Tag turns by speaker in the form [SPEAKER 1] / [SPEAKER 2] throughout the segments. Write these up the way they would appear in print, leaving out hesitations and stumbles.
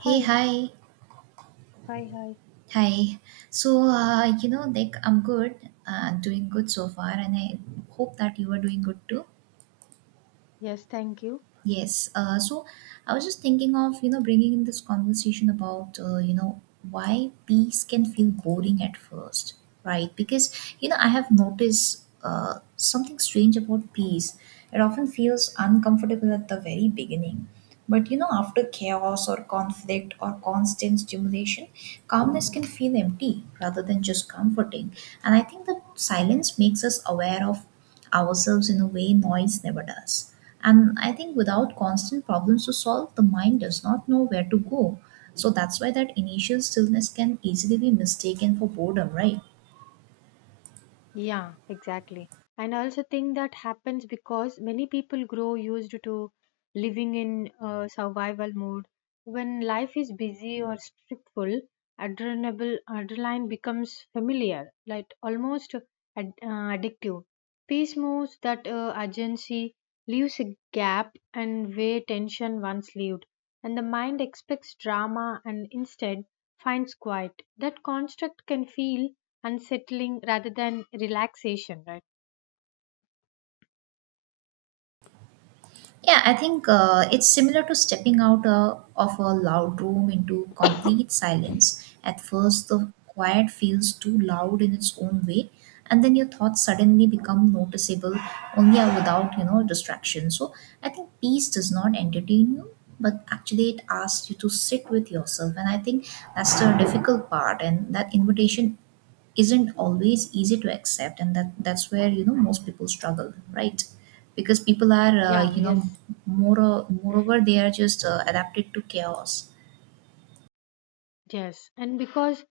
[SPEAKER 1] Hey,
[SPEAKER 2] Hi,
[SPEAKER 1] hi,
[SPEAKER 2] hi, hi.
[SPEAKER 1] hi. So I'm good, doing good so far, and I hope that you are doing good too.
[SPEAKER 2] Yes, thank you.
[SPEAKER 1] Yes. So I was just thinking of, bringing in this conversation about, why peace can feel boring at first, right? Because, I have noticed something strange about peace. It often feels uncomfortable at the very beginning. But, after chaos or conflict or constant stimulation, calmness can feel empty rather than just comforting. And I think that silence makes us aware of ourselves in a way noise never does. And I think without constant problems to solve, the mind does not know where to go. So that's why that initial stillness can easily be mistaken for boredom, right?
[SPEAKER 2] Yeah, exactly. And I also think that happens because many people grow used to living in survival mode. When life is busy or stressful, adrenaline becomes familiar, like almost addictive. Peace moves that urgency, leaves a gap, and where tension once lived. And the mind expects drama and instead finds quiet. That construct can feel unsettling rather than relaxation, right?
[SPEAKER 1] Yeah, I think it's similar to stepping out of a loud room into complete silence. At first, the quiet feels too loud in its own way, and then your thoughts suddenly become noticeable only without distraction. So I think peace does not entertain you, but actually it asks you to sit with yourself, and I think that's the difficult part. And that invitation isn't always easy to accept, and that's where most people struggle, right? Because people are
[SPEAKER 2] Yeah, yes,
[SPEAKER 1] more moreover, they are just adapted to chaos.
[SPEAKER 2] yes. And because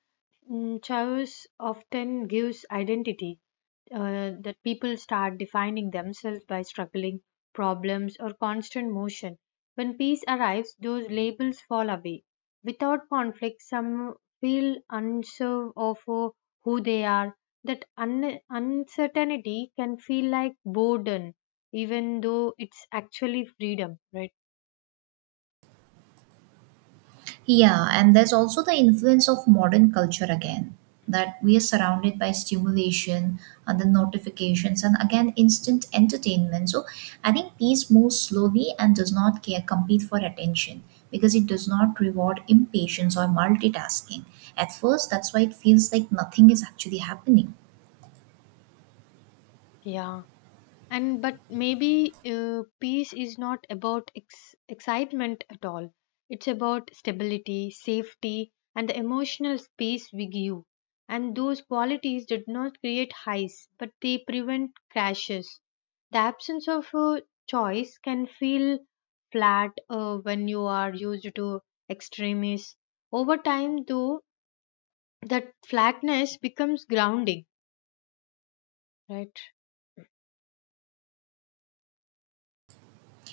[SPEAKER 2] chaos often gives identity, that people start defining themselves by struggling, problems, or constant motion. When peace arrives, those labels fall away. Without conflict, some feel unsure of who they are. That uncertainty can feel like burden, even though it's actually freedom, right?
[SPEAKER 1] Yeah, and there's also the influence of modern culture again, that we are surrounded by stimulation, other notifications, and again, instant entertainment. So I think peace moves slowly and does not care, compete for attention because it does not reward impatience or multitasking. At first, that's why it feels like nothing is actually happening.
[SPEAKER 2] Yeah. And but maybe peace is not about excitement at all, it's about stability, safety, and the emotional space we give, and those qualities did not create highs but they prevent crashes. The absence of a choice can feel flat when you are used to extremes. Over time though, that flatness becomes grounding, right?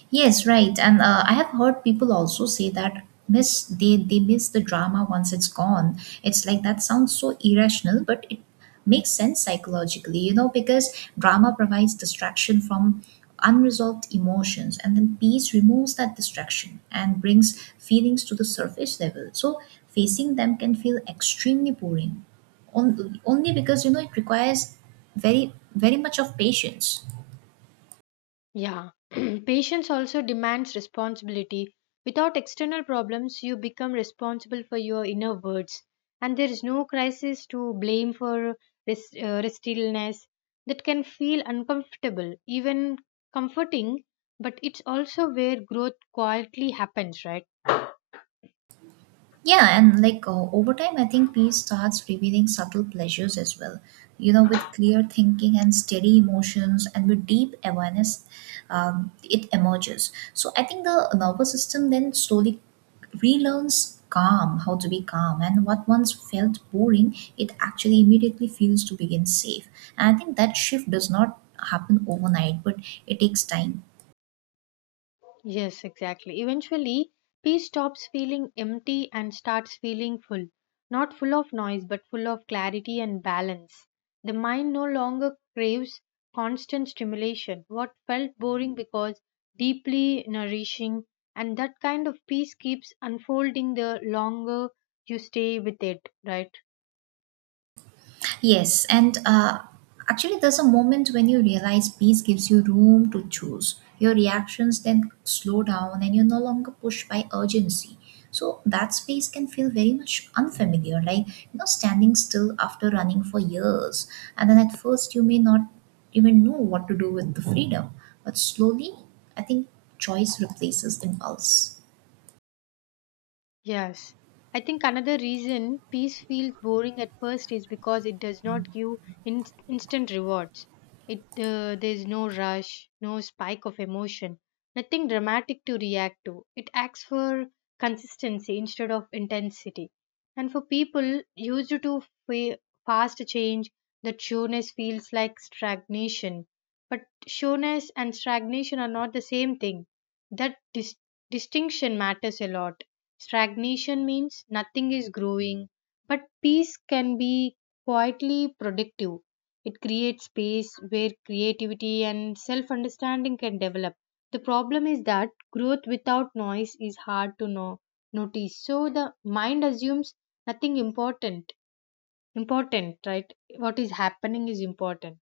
[SPEAKER 1] Yes, right. And I have heard people also say that miss they miss the drama once it's gone. It's like that sounds so irrational, but it makes sense psychologically, you know, because drama provides distraction from unresolved emotions, and then peace removes that distraction and brings feelings to the surface level. So facing them can feel extremely boring. Only because it requires very very much of patience.
[SPEAKER 2] Yeah. Patience also demands responsibility. Without external problems, you become responsible for your inner words, and there is no crisis to blame for restlessness that can feel uncomfortable, even comforting. But it's also where growth quietly happens, right?
[SPEAKER 1] Yeah, and like over time, I think peace starts revealing subtle pleasures as well. You know, with clear thinking and steady emotions and with deep awareness, it emerges. So I think the nervous system then slowly relearns calm, how to be calm, and what once felt boring, it actually immediately feels to begin safe. And I think that shift does not happen overnight, but it takes time.
[SPEAKER 2] Yes, exactly. Eventually, peace stops feeling empty and starts feeling full. Not full of noise, but full of clarity and balance. The mind no longer craves constant stimulation. What felt boring because deeply nourishing, and that kind of peace keeps unfolding the longer you stay with it, right?
[SPEAKER 1] Yes, and actually, there's a moment when you realize peace gives you room to choose. Your reactions then slow down, and you're no longer pushed by urgency. So that space can feel very much unfamiliar, like standing still after running for years. And then at first, you may not even know what to do with the freedom, but slowly, I think choice replaces impulse.
[SPEAKER 2] Yes. I think another reason peace feels boring at first is because it does not give instant rewards. It There's no rush, no spike of emotion, nothing dramatic to react to. It acts for consistency instead of intensity. And for people used to fa- fast change, that sureness feels like stagnation. But sureness and stagnation are not the same thing. That distinction matters a lot. Stagnation means nothing is growing, but peace can be quietly productive. It creates space where creativity and self understanding can develop. The problem is that growth without noise is hard to know, notice. So the mind assumes nothing important, right? What is happening is important.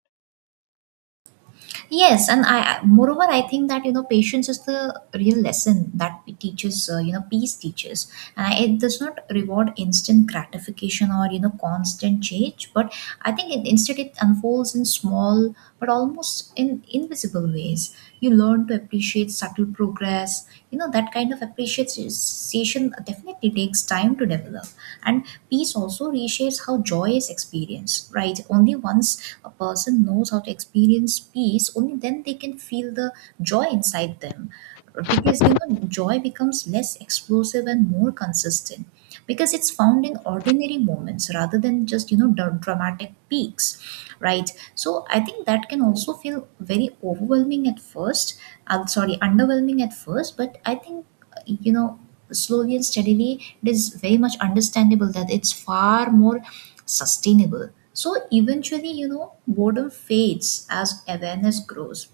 [SPEAKER 1] Yes, and moreover, I think that patience is the real lesson that it teaches, peace teaches, and it does not reward instant gratification or constant change. But I think instead, it unfolds in small but almost in invisible ways. You learn to appreciate subtle progress. You know that kind of appreciation definitely takes time to develop, and peace also reshapes how joy is experienced. Right, only once a person knows how to experience peace, only then they can feel the joy inside them, because joy becomes less explosive and more consistent because it's found in ordinary moments rather than just dramatic peaks, right? So I think that can also feel very overwhelming at first. I'm sorry, underwhelming at first. But I think, you know slowly and steadily, it is very much understandable that it's far more sustainable. So eventually, boredom fades as awareness grows.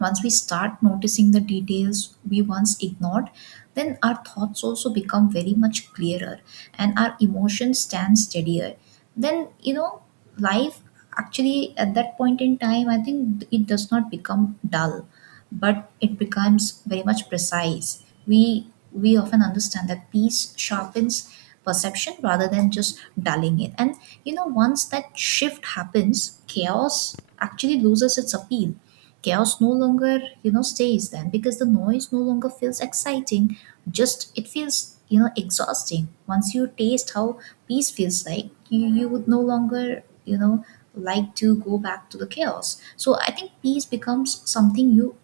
[SPEAKER 1] Once we start noticing the details we once ignored, then our thoughts also become very much clearer and our emotions stand steadier. Then, life, actually, at that point in time, I think it does not become dull, but it becomes very much precise. We often understand that peace sharpens perception rather than just dulling it. And once that shift happens, chaos actually loses its appeal. Chaos no longer, stays then, because the noise no longer feels exciting. Just it feels, exhausting. Once you taste how peace feels like, you would no longer like to go back to the chaos. So I think peace becomes something you,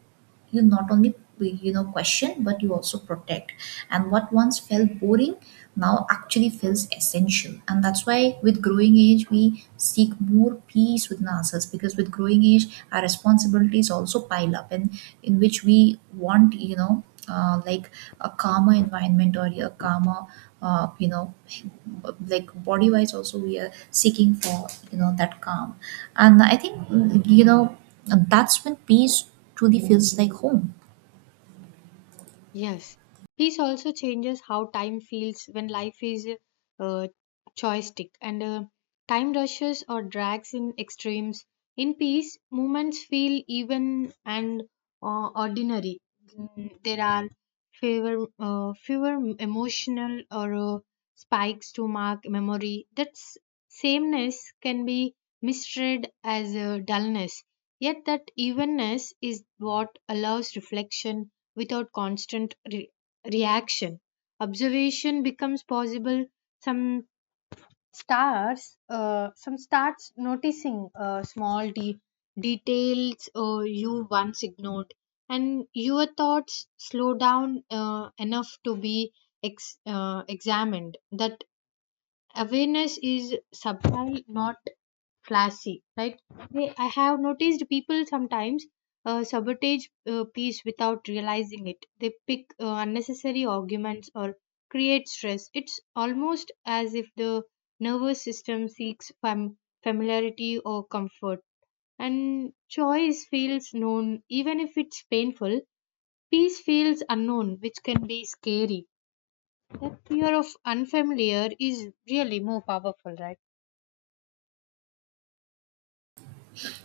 [SPEAKER 1] you not only question, but you also protect. And what once felt boring now actually feels essential. And that's why with growing age, we seek more peace within ourselves, because with growing age, our responsibilities also pile up, and in which we want like a calmer environment or a calmer uh, you know like body wise also. We are seeking for that calm. And I think, you know that's when peace truly feels like home.
[SPEAKER 2] Yes, peace also changes how time feels when life is uh, joystick and time rushes or drags in extremes. In peace, moments feel even and ordinary. There are fewer emotional or spikes to mark memory. That sameness can be misread as dullness. Yet that evenness is what allows reflection without constant reaction. Observation becomes possible. Some some starts noticing small details you once ignored, and your thoughts slow down enough to be examined. That awareness is subtle, not flashy, right? I have noticed people sometimes sabotage peace without realizing it. They pick unnecessary arguments or create stress. It's almost as if the nervous system seeks familiarity or comfort, and choice feels known even if it's painful. Peace feels unknown, which can be scary. That fear of unfamiliar is really more powerful, right?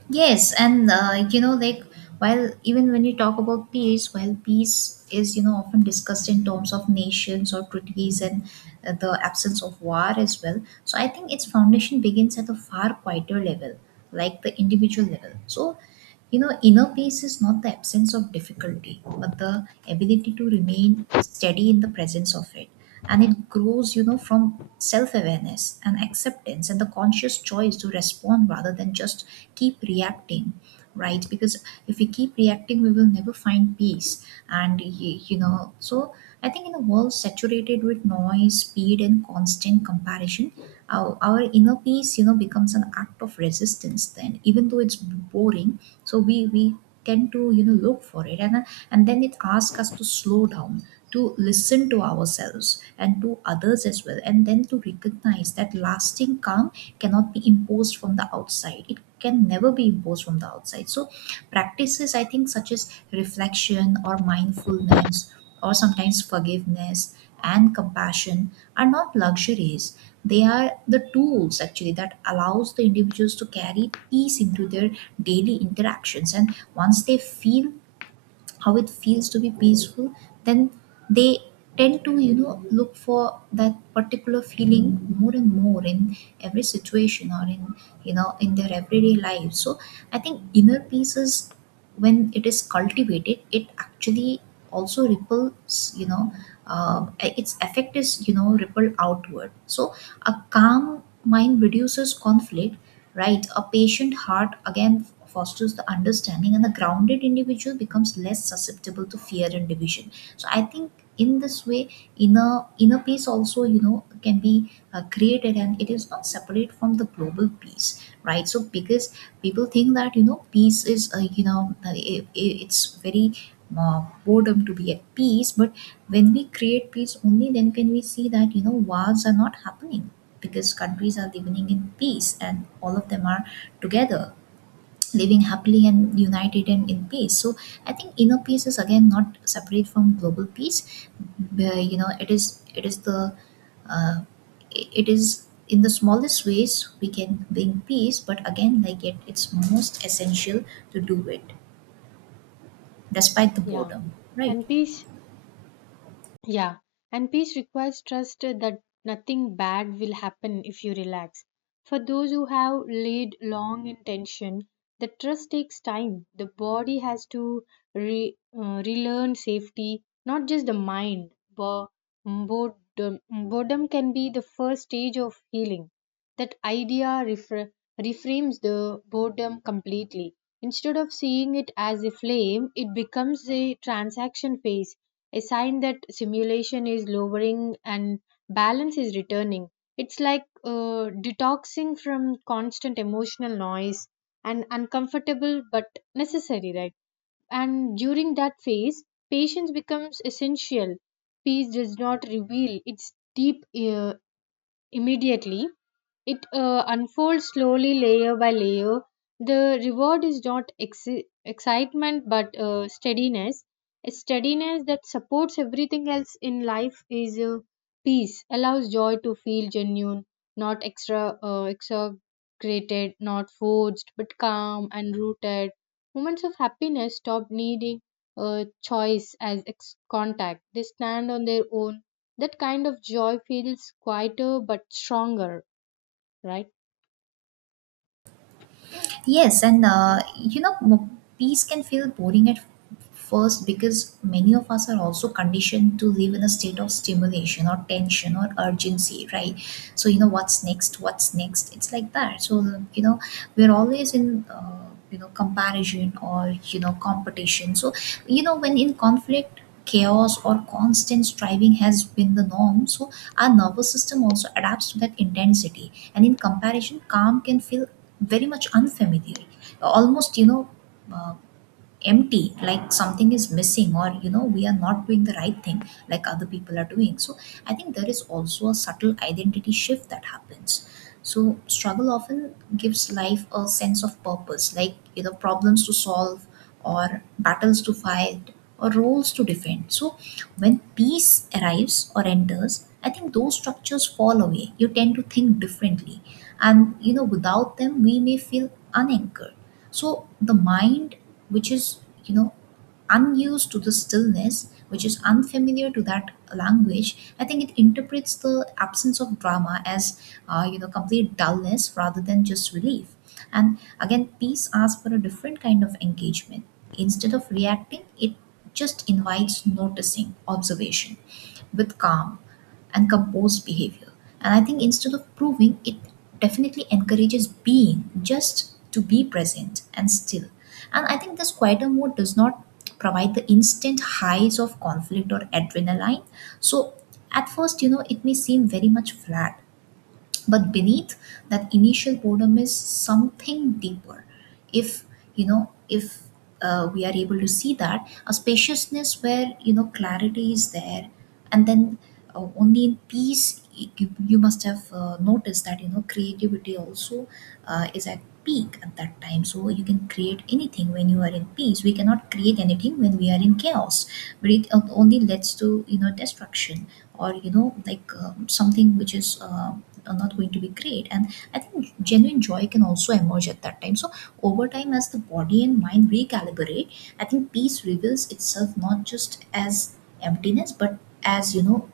[SPEAKER 1] Yes, and like, while even when you talk about peace, while peace is often discussed in terms of nations or treaties and the absence of war as well. So I think its foundation begins at a far quieter level, like the individual level. So you know, inner peace is not the absence of difficulty, but the ability to remain steady in the presence of it. And it grows, you know, from self awareness and acceptance and the conscious choice to respond rather than just keep reacting. Right, because if we keep reacting, we will never find peace. And so I think in a world saturated with noise, speed, and constant comparison, our inner peace, becomes an act of resistance then, even though it's boring. So we tend to look for it. And then it asks us to slow down, to listen to ourselves and to others as well, and then to recognize that lasting calm cannot be imposed from the outside. It can never be imposed from the outside. So practices, I think, such as reflection or mindfulness or sometimes forgiveness and compassion, are not luxuries. They are the tools, actually, that allows the individuals to carry peace into their daily interactions. And once they feel how it feels to be peaceful, then they tend to look for that particular feeling more and more in every situation or in in their everyday life. So I think inner peace is, when it is cultivated, it actually also ripples, its effect is rippled outward. So a calm mind reduces conflict, right? A patient heart again fosters the understanding, and the grounded individual becomes less susceptible to fear and division. So I think in this way, inner peace also can be created, and it is not separate from the global peace, right? So because people think that peace is it's very boredom to be at peace, but when we create peace, only then can we see that wars are not happening because countries are living in peace and all of them are together living happily and united and in peace. So I think inner peace is again not separate from global peace. You know, it is the uh, it is in the smallest ways we can bring peace. But again, like it's most essential to do it despite the
[SPEAKER 2] Yeah.
[SPEAKER 1] boredom, right?
[SPEAKER 2] And peace yeah, and peace requires trust that nothing bad will happen if you relax. For those who have laid long in tension, the trust takes time. The body has to relearn safety, not just the mind. Boredom can be the first stage of healing. That idea reframes the boredom completely. Instead of seeing it as a flame, it becomes a transaction phase, a sign that simulation is lowering and balance is returning. It's like detoxing from constant emotional noise and uncomfortable but necessary, right? And during that phase, patience becomes essential. Peace does not reveal its deep immediately. It unfolds slowly, layer by layer. The reward is not excitement but steadiness. A steadiness that supports everything else in life is peace, allows joy to feel genuine, not extra exaggerated, not forced, but calm and rooted. Moments of happiness stop needing choice as contact. They stand on their own. That kind of joy feels quieter but stronger, right?
[SPEAKER 1] Yes, and
[SPEAKER 2] Yes.
[SPEAKER 1] peace can feel boring at first because many of us are also conditioned to live in a state of stimulation or tension or urgency, right? So, you know, what's next? What's next? It's like that. So, you know, we're always in. You know, comparison or competition. So when in conflict, chaos or constant striving has been the norm. So our nervous system also adapts to that intensity, and in comparison, calm can feel very much unfamiliar, almost uh, empty, like something is missing, or we are not doing the right thing like other people are doing. So I think there is also a subtle identity shift that happens. So struggle often gives life a sense of purpose, like problems to solve or battles to fight or roles to defend. So when peace arrives or enters, I think those structures fall away. You tend to think differently. And without them, we may feel unanchored. So the mind, which is, you know, unused to the stillness, which is unfamiliar to that language, I think it interprets the absence of drama as, complete dullness rather than just relief. And again, peace asks for a different kind of engagement. Instead of reacting, it just invites noticing, observation with calm and composed behavior. And I think instead of proving, it definitely encourages being just to be present and still. And I think this quieter mode does not provide the instant highs of conflict or adrenaline. So at first, you know, it may seem very much flat but beneath that initial boredom is something deeper if if we are able to see that a spaciousness where you know clarity is there and then only in peace you must have noticed that you know creativity also is at peak at that time. So you can create anything when you are in peace. We cannot create anything when we are in chaos, but it only leads to you know destruction or you know like something which is not going to be great. And I think genuine joy can also emerge at that time. So over time, as the body and mind recalibrate, I think peace reveals itself not just as emptiness but as you know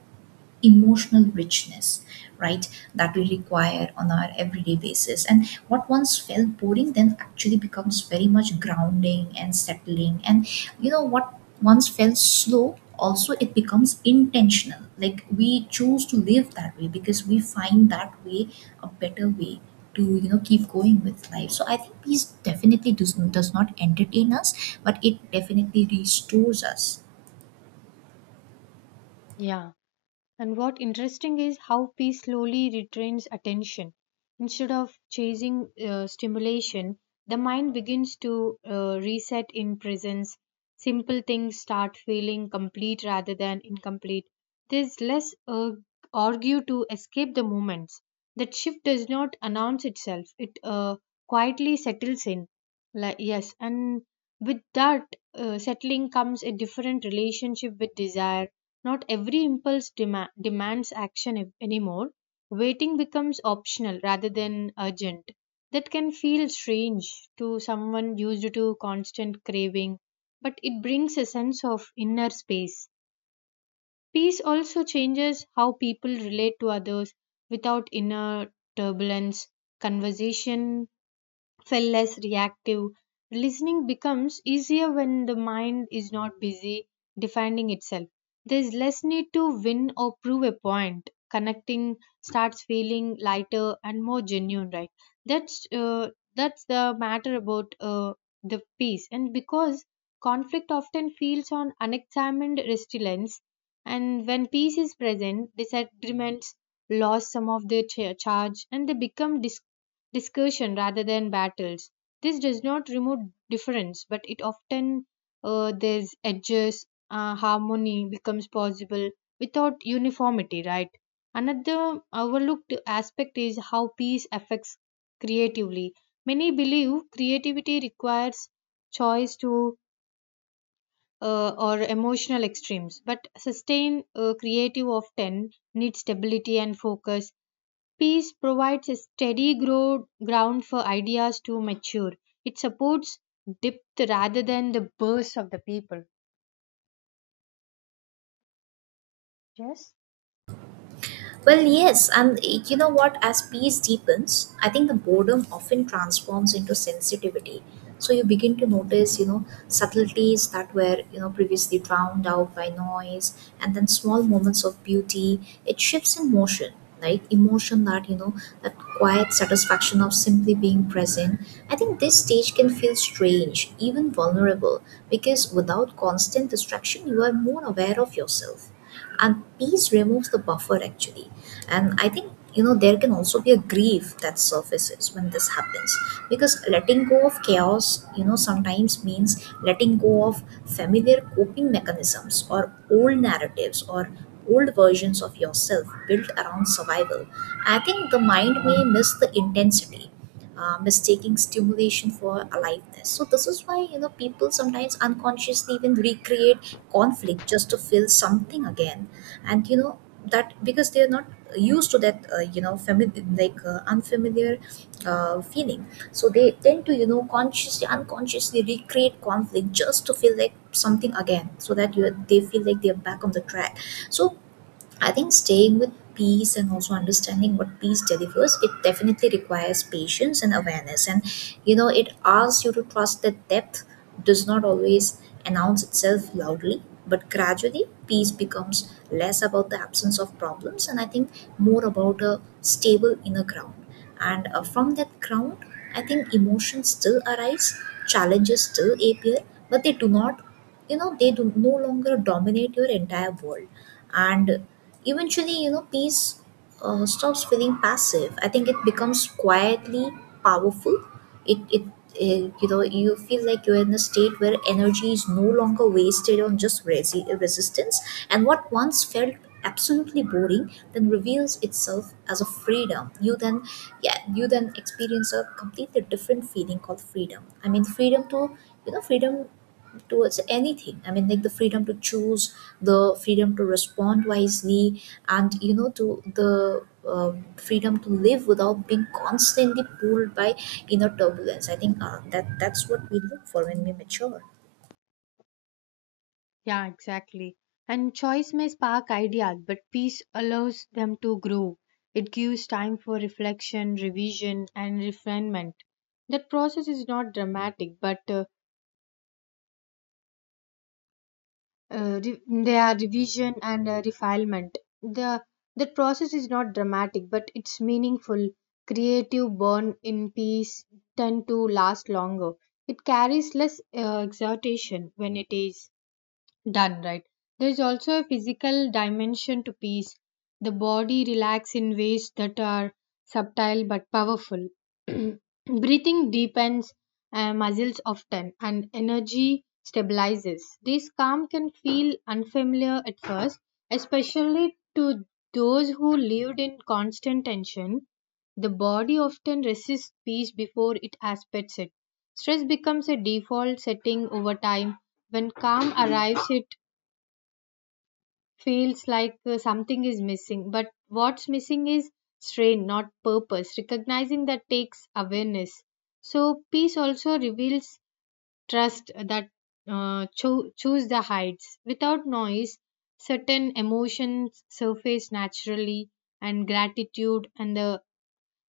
[SPEAKER 1] emotional richness, right, that we require on our everyday basis. And what once felt boring then actually becomes very much grounding and settling. And you know what once felt slow also, it becomes intentional, like we choose to live that way because we find that way a better way to you know keep going with life. So I think peace definitely does not entertain us, but it definitely restores us.
[SPEAKER 2] Yeah. And what interesting is how peace slowly retrains attention. Instead of chasing stimulation, the mind begins to reset in presence. Simple things start feeling complete rather than incomplete. There's less argue to escape the moments. That shift does not announce itself. It quietly settles in. Like, yes, and with that settling comes a different relationship with desire. Not every impulse demands action anymore. Waiting becomes optional rather than urgent. That can feel strange to someone used to constant craving, but it brings a sense of inner space. Peace also changes how people relate to others without inner turbulence. Conversation feel less reactive. Listening becomes easier when the mind is not busy defending itself. There is less need to win or prove a point. Connecting starts feeling lighter and more genuine, right? That's uh, that's the matter about the peace, and because conflict often feels on unexamined resilience, and when peace is present, disagreements lose some of their charge and they become discussion rather than battles. This does not remove difference, but it often there's edges, harmony becomes possible without uniformity, right? Another overlooked aspect is how peace affects creatively. Many believe creativity requires choice to or emotional extremes, but sustained creative often needs stability and focus. Peace provides a ground for ideas to mature. It supports depth rather than the bursts of the people. Yes?
[SPEAKER 1] Well, yes, and you know what? As peace deepens, I think the boredom often transforms into sensitivity. So you begin to notice, you know, subtleties that were, you know, previously drowned out by noise, and then small moments of beauty. It shifts in motion, right? Emotion that, you know, that quiet satisfaction of simply being present. I think this stage can feel strange, even vulnerable, because without constant distraction, you are more aware of yourself, and peace removes the buffer actually. And I think you know there can also be a grief that surfaces when this happens, because letting go of chaos, you know, sometimes means letting go of familiar coping mechanisms or old narratives or old versions of yourself built around survival. I think the mind may miss the intensity, mistaking stimulation for aliveness. So this is why you know people sometimes unconsciously even recreate conflict just to feel something again, and you know that, because they are not used to that you know familiar like unfamiliar feeling. So they tend to, you know, consciously, unconsciously recreate conflict just to feel like something again, so that you, they feel like they're back on the track. So I think staying with peace and also understanding what peace delivers, it definitely requires patience and awareness. And you know, it asks you to trust that depth does not always announce itself loudly, but gradually peace becomes less about the absence of problems and I think more about a stable inner ground. And from that ground, I think emotions still arise, challenges still appear, but they do not, you know, they do no longer dominate your entire world. And eventually you know peace stops feeling passive. I think it becomes quietly powerful. It, it it you know, you feel like you're in a state where energy is no longer wasted on just resistance. And what once felt absolutely boring then reveals itself as a freedom. You then, yeah, you then experience a completely different feeling called freedom. I mean freedom to, you know, freedom towards anything. I mean like the freedom to choose, the freedom to respond wisely, and you know to the freedom to live without being constantly pulled by inner turbulence. I think that's what we look for when we mature.
[SPEAKER 2] Yeah, exactly. And choice may spark ideas, but peace allows them to grow. It gives time for reflection, revision, and refinement. That process is not dramatic, but re- their revision and refinement. The process is not dramatic, but it's meaningful. Creative born in peace tend to last longer. It carries less exhortation when it is done right. There's also a physical dimension to peace. The body relaxes in ways that are subtle but powerful. Breathing deepens, muscles often, and energy stabilizes. This calm can feel unfamiliar at first, especially to those who lived in constant tension. The body often resists peace before it aspects it. Stress becomes a default setting over time. When calm arrives, it feels like something is missing. But what's missing is strain, not purpose. Recognizing that takes awareness. So, peace also reveals trust that choose the heights. Without noise, certain emotions surface naturally, and gratitude and the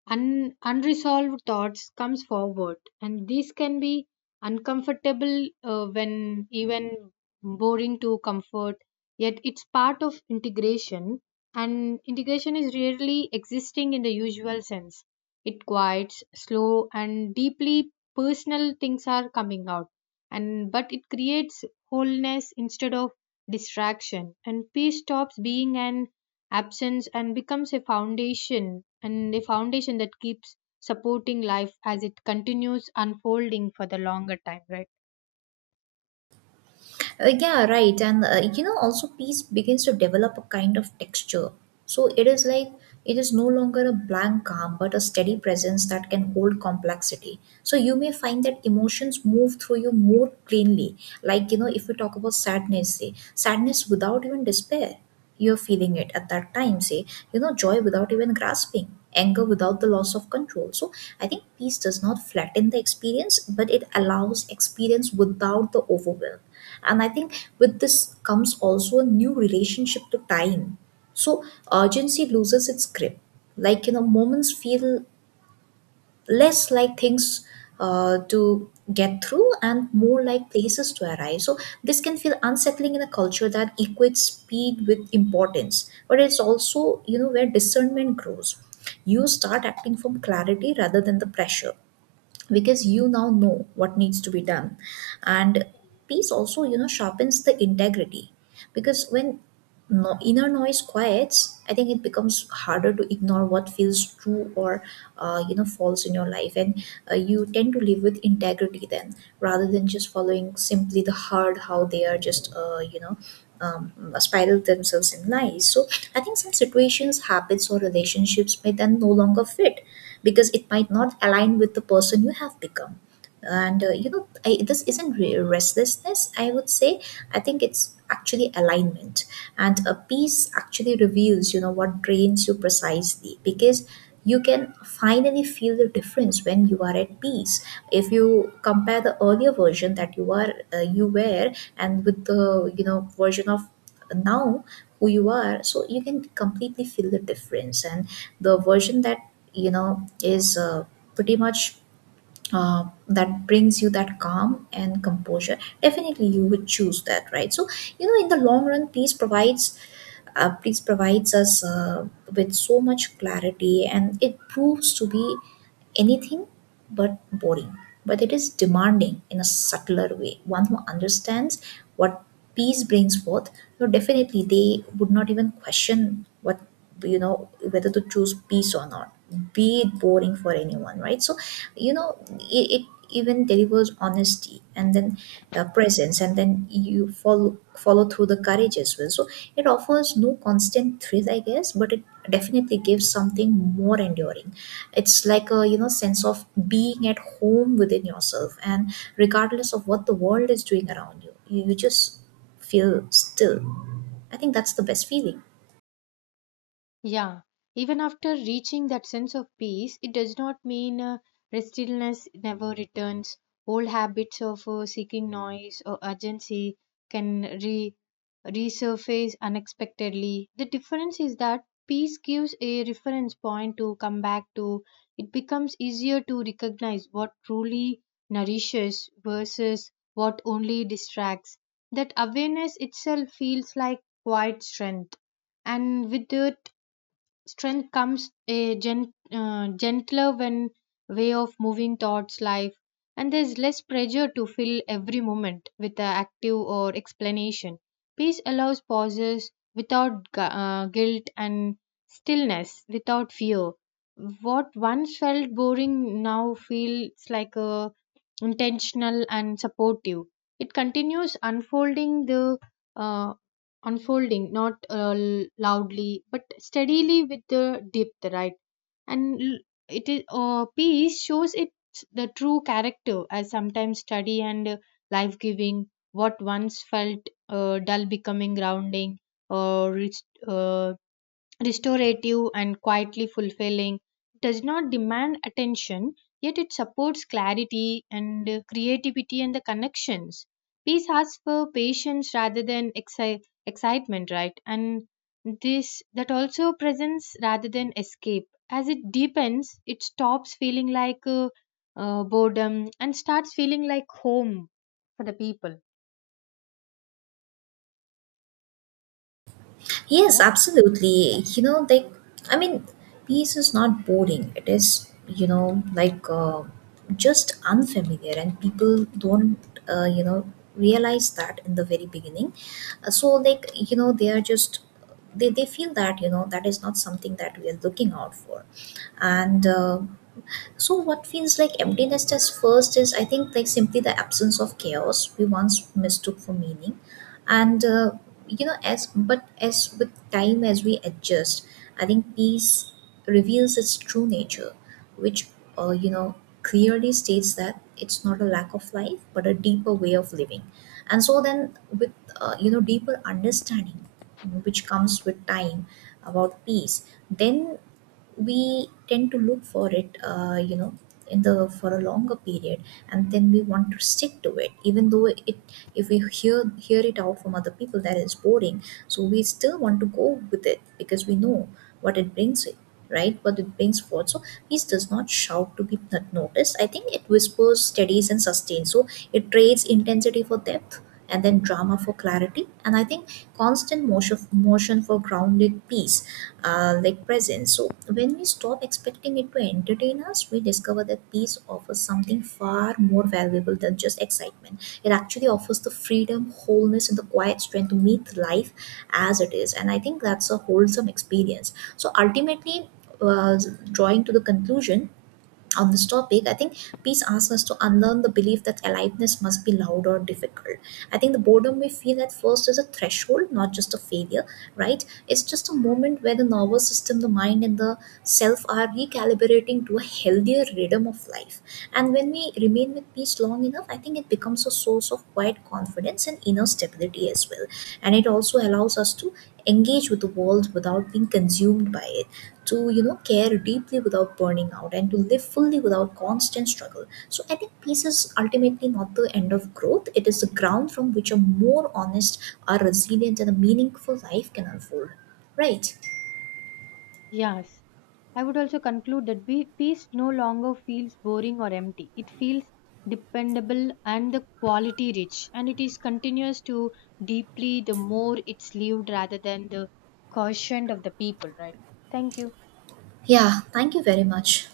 [SPEAKER 2] unresolved thoughts comes forward, and these can be uncomfortable, when even boring to comfort. Yet it's part of integration, and integration is rarely existing in the usual sense. It quiets slow and deeply, personal things are coming out, and but it creates wholeness instead of distraction, and peace stops being an absence and becomes a foundation, and a foundation that keeps supporting life as it continues unfolding for the longer time, right?
[SPEAKER 1] Yeah, right. And you know, also peace begins to develop a kind of texture. So it is like it is no longer a blank calm, but a steady presence that can hold complexity. So you may find that emotions move through you more plainly. Like, you know, if we talk about sadness, say, sadness without even despair, you're feeling it at that time, say, you know, joy without even grasping. Anger without the loss of control. So, I think peace does not flatten the experience, but it allows experience without the overwhelm. And I think with this comes also a new relationship to time. So urgency loses its grip. Like, you know, moments feel less like things to get through and more like places to arrive. So this can feel unsettling in a culture that equates speed with importance, but it's also you know where discernment grows. You start acting from clarity rather than the pressure, because you now know what needs to be done. And peace also you know sharpens the integrity, because when no, inner noise quiets, I think it becomes harder to ignore what feels true or you know false in your life. And you tend to live with integrity then rather than just following simply the hard how they are just you know spiral themselves in lies. So I think some situations, habits, or relationships may then no longer fit, because it might not align with the person you have become. And you know I, this isn't restlessness, I would say. I think it's actually alignment. And a peace actually reveals you know what drains you, precisely because you can finally feel the difference when you are at peace. If you compare the earlier version that you are, you were, and with the you know version of now who you are, so you can completely feel the difference. And the version that you know is pretty much that brings you that calm and composure, definitely you would choose that, right? So you know in the long run peace provides, peace provides us with so much clarity, and it proves to be anything but boring, but it is demanding in a subtler way. One who understands what peace brings forth, no, definitely they would not even question what you know whether to choose peace or not. Be it boring for anyone, right? So, you know, it even delivers honesty and then presence, and then you follow through the courage as well. So it offers no constant thrill, I guess, but it definitely gives something more enduring. It's like a you know sense of being at home within yourself, and regardless of what the world is doing around you, you just feel still. I think that's the best feeling.
[SPEAKER 2] Yeah, even after reaching that sense of peace, it does not mean restlessness never returns. Old habits of seeking noise or urgency can resurface unexpectedly. The difference is that peace gives a reference point to come back to. It becomes easier to recognize what truly nourishes versus what only distracts. That awareness itself feels like quiet strength, and with it strength comes a gentler when way of moving thoughts life, and there's less pressure to fill every moment with an active or explanation. Peace allows pauses without guilt and stillness without fear. What once felt boring now feels like a intentional and supportive. It continues uh, unfolding not loudly but steadily with the depth, right? And l- it is peace shows its the true character as sometimes study and life giving. What once felt dull becoming grounding or restorative and quietly fulfilling. It does not demand attention, yet it supports clarity and creativity and the connections. Peace asks for patience rather than excitement, right? And this that also presence rather than escape. As it deepens, it stops feeling like boredom and starts feeling like home for the people.
[SPEAKER 1] Yes,
[SPEAKER 2] Yeah.
[SPEAKER 1] absolutely. You know, like, I mean, peace is not boring. It is, you know, like just unfamiliar, and people don't, you know, realize that in the very beginning. So, like, you know, they are just, they feel that, you know, that is not something that we are looking out for. And, so what feels like emptiness as first is I think like simply the absence of chaos we once mistook for meaning, and you know as but as with time as we adjust, I think peace reveals its true nature, which you know clearly states that it's not a lack of life but a deeper way of living. And so then with you know deeper understanding, which comes with time about peace, then we tend to look for it, you know, in the for a longer period, and then we want to stick to it even though it, if we hear it out from other people that is boring. So we still want to go with it because we know what it brings it, right, what it brings forth. So peace does not shout to be not noticed. I think it whispers, steadies, and sustains. So it trades intensity for depth and then drama for clarity, and I think constant motion for grounded peace, like presence. So when we stop expecting it to entertain us, we discover that peace offers something far more valuable than just excitement. It actually offers the freedom, wholeness, and the quiet strength to meet life as it is. And I think that's a wholesome experience. So ultimately, uh, drawing to the conclusion on this topic, I think peace asks us to unlearn the belief that aliveness must be loud or difficult. I think the boredom we feel at first is a threshold, not just a failure, right? It's just a moment where the nervous system, the mind, and the self are recalibrating to a healthier rhythm of life. And when we remain with peace long enough, I think it becomes a source of quiet confidence and inner stability as well. And it also allows us to engage with the world without being consumed by it, to, you know, care deeply without burning out, and to live fully without constant struggle. So I think peace is ultimately not the end of growth, it is the ground from which a more honest, a resilient, and a meaningful life can unfold. Right.
[SPEAKER 2] Yes, I would also conclude that peace no longer feels boring or empty. It feels dependable and the quality rich, and it is continuous to deeply the more it's lived rather than the quotient of the people, right? Thank you.
[SPEAKER 1] Yeah, thank you very much.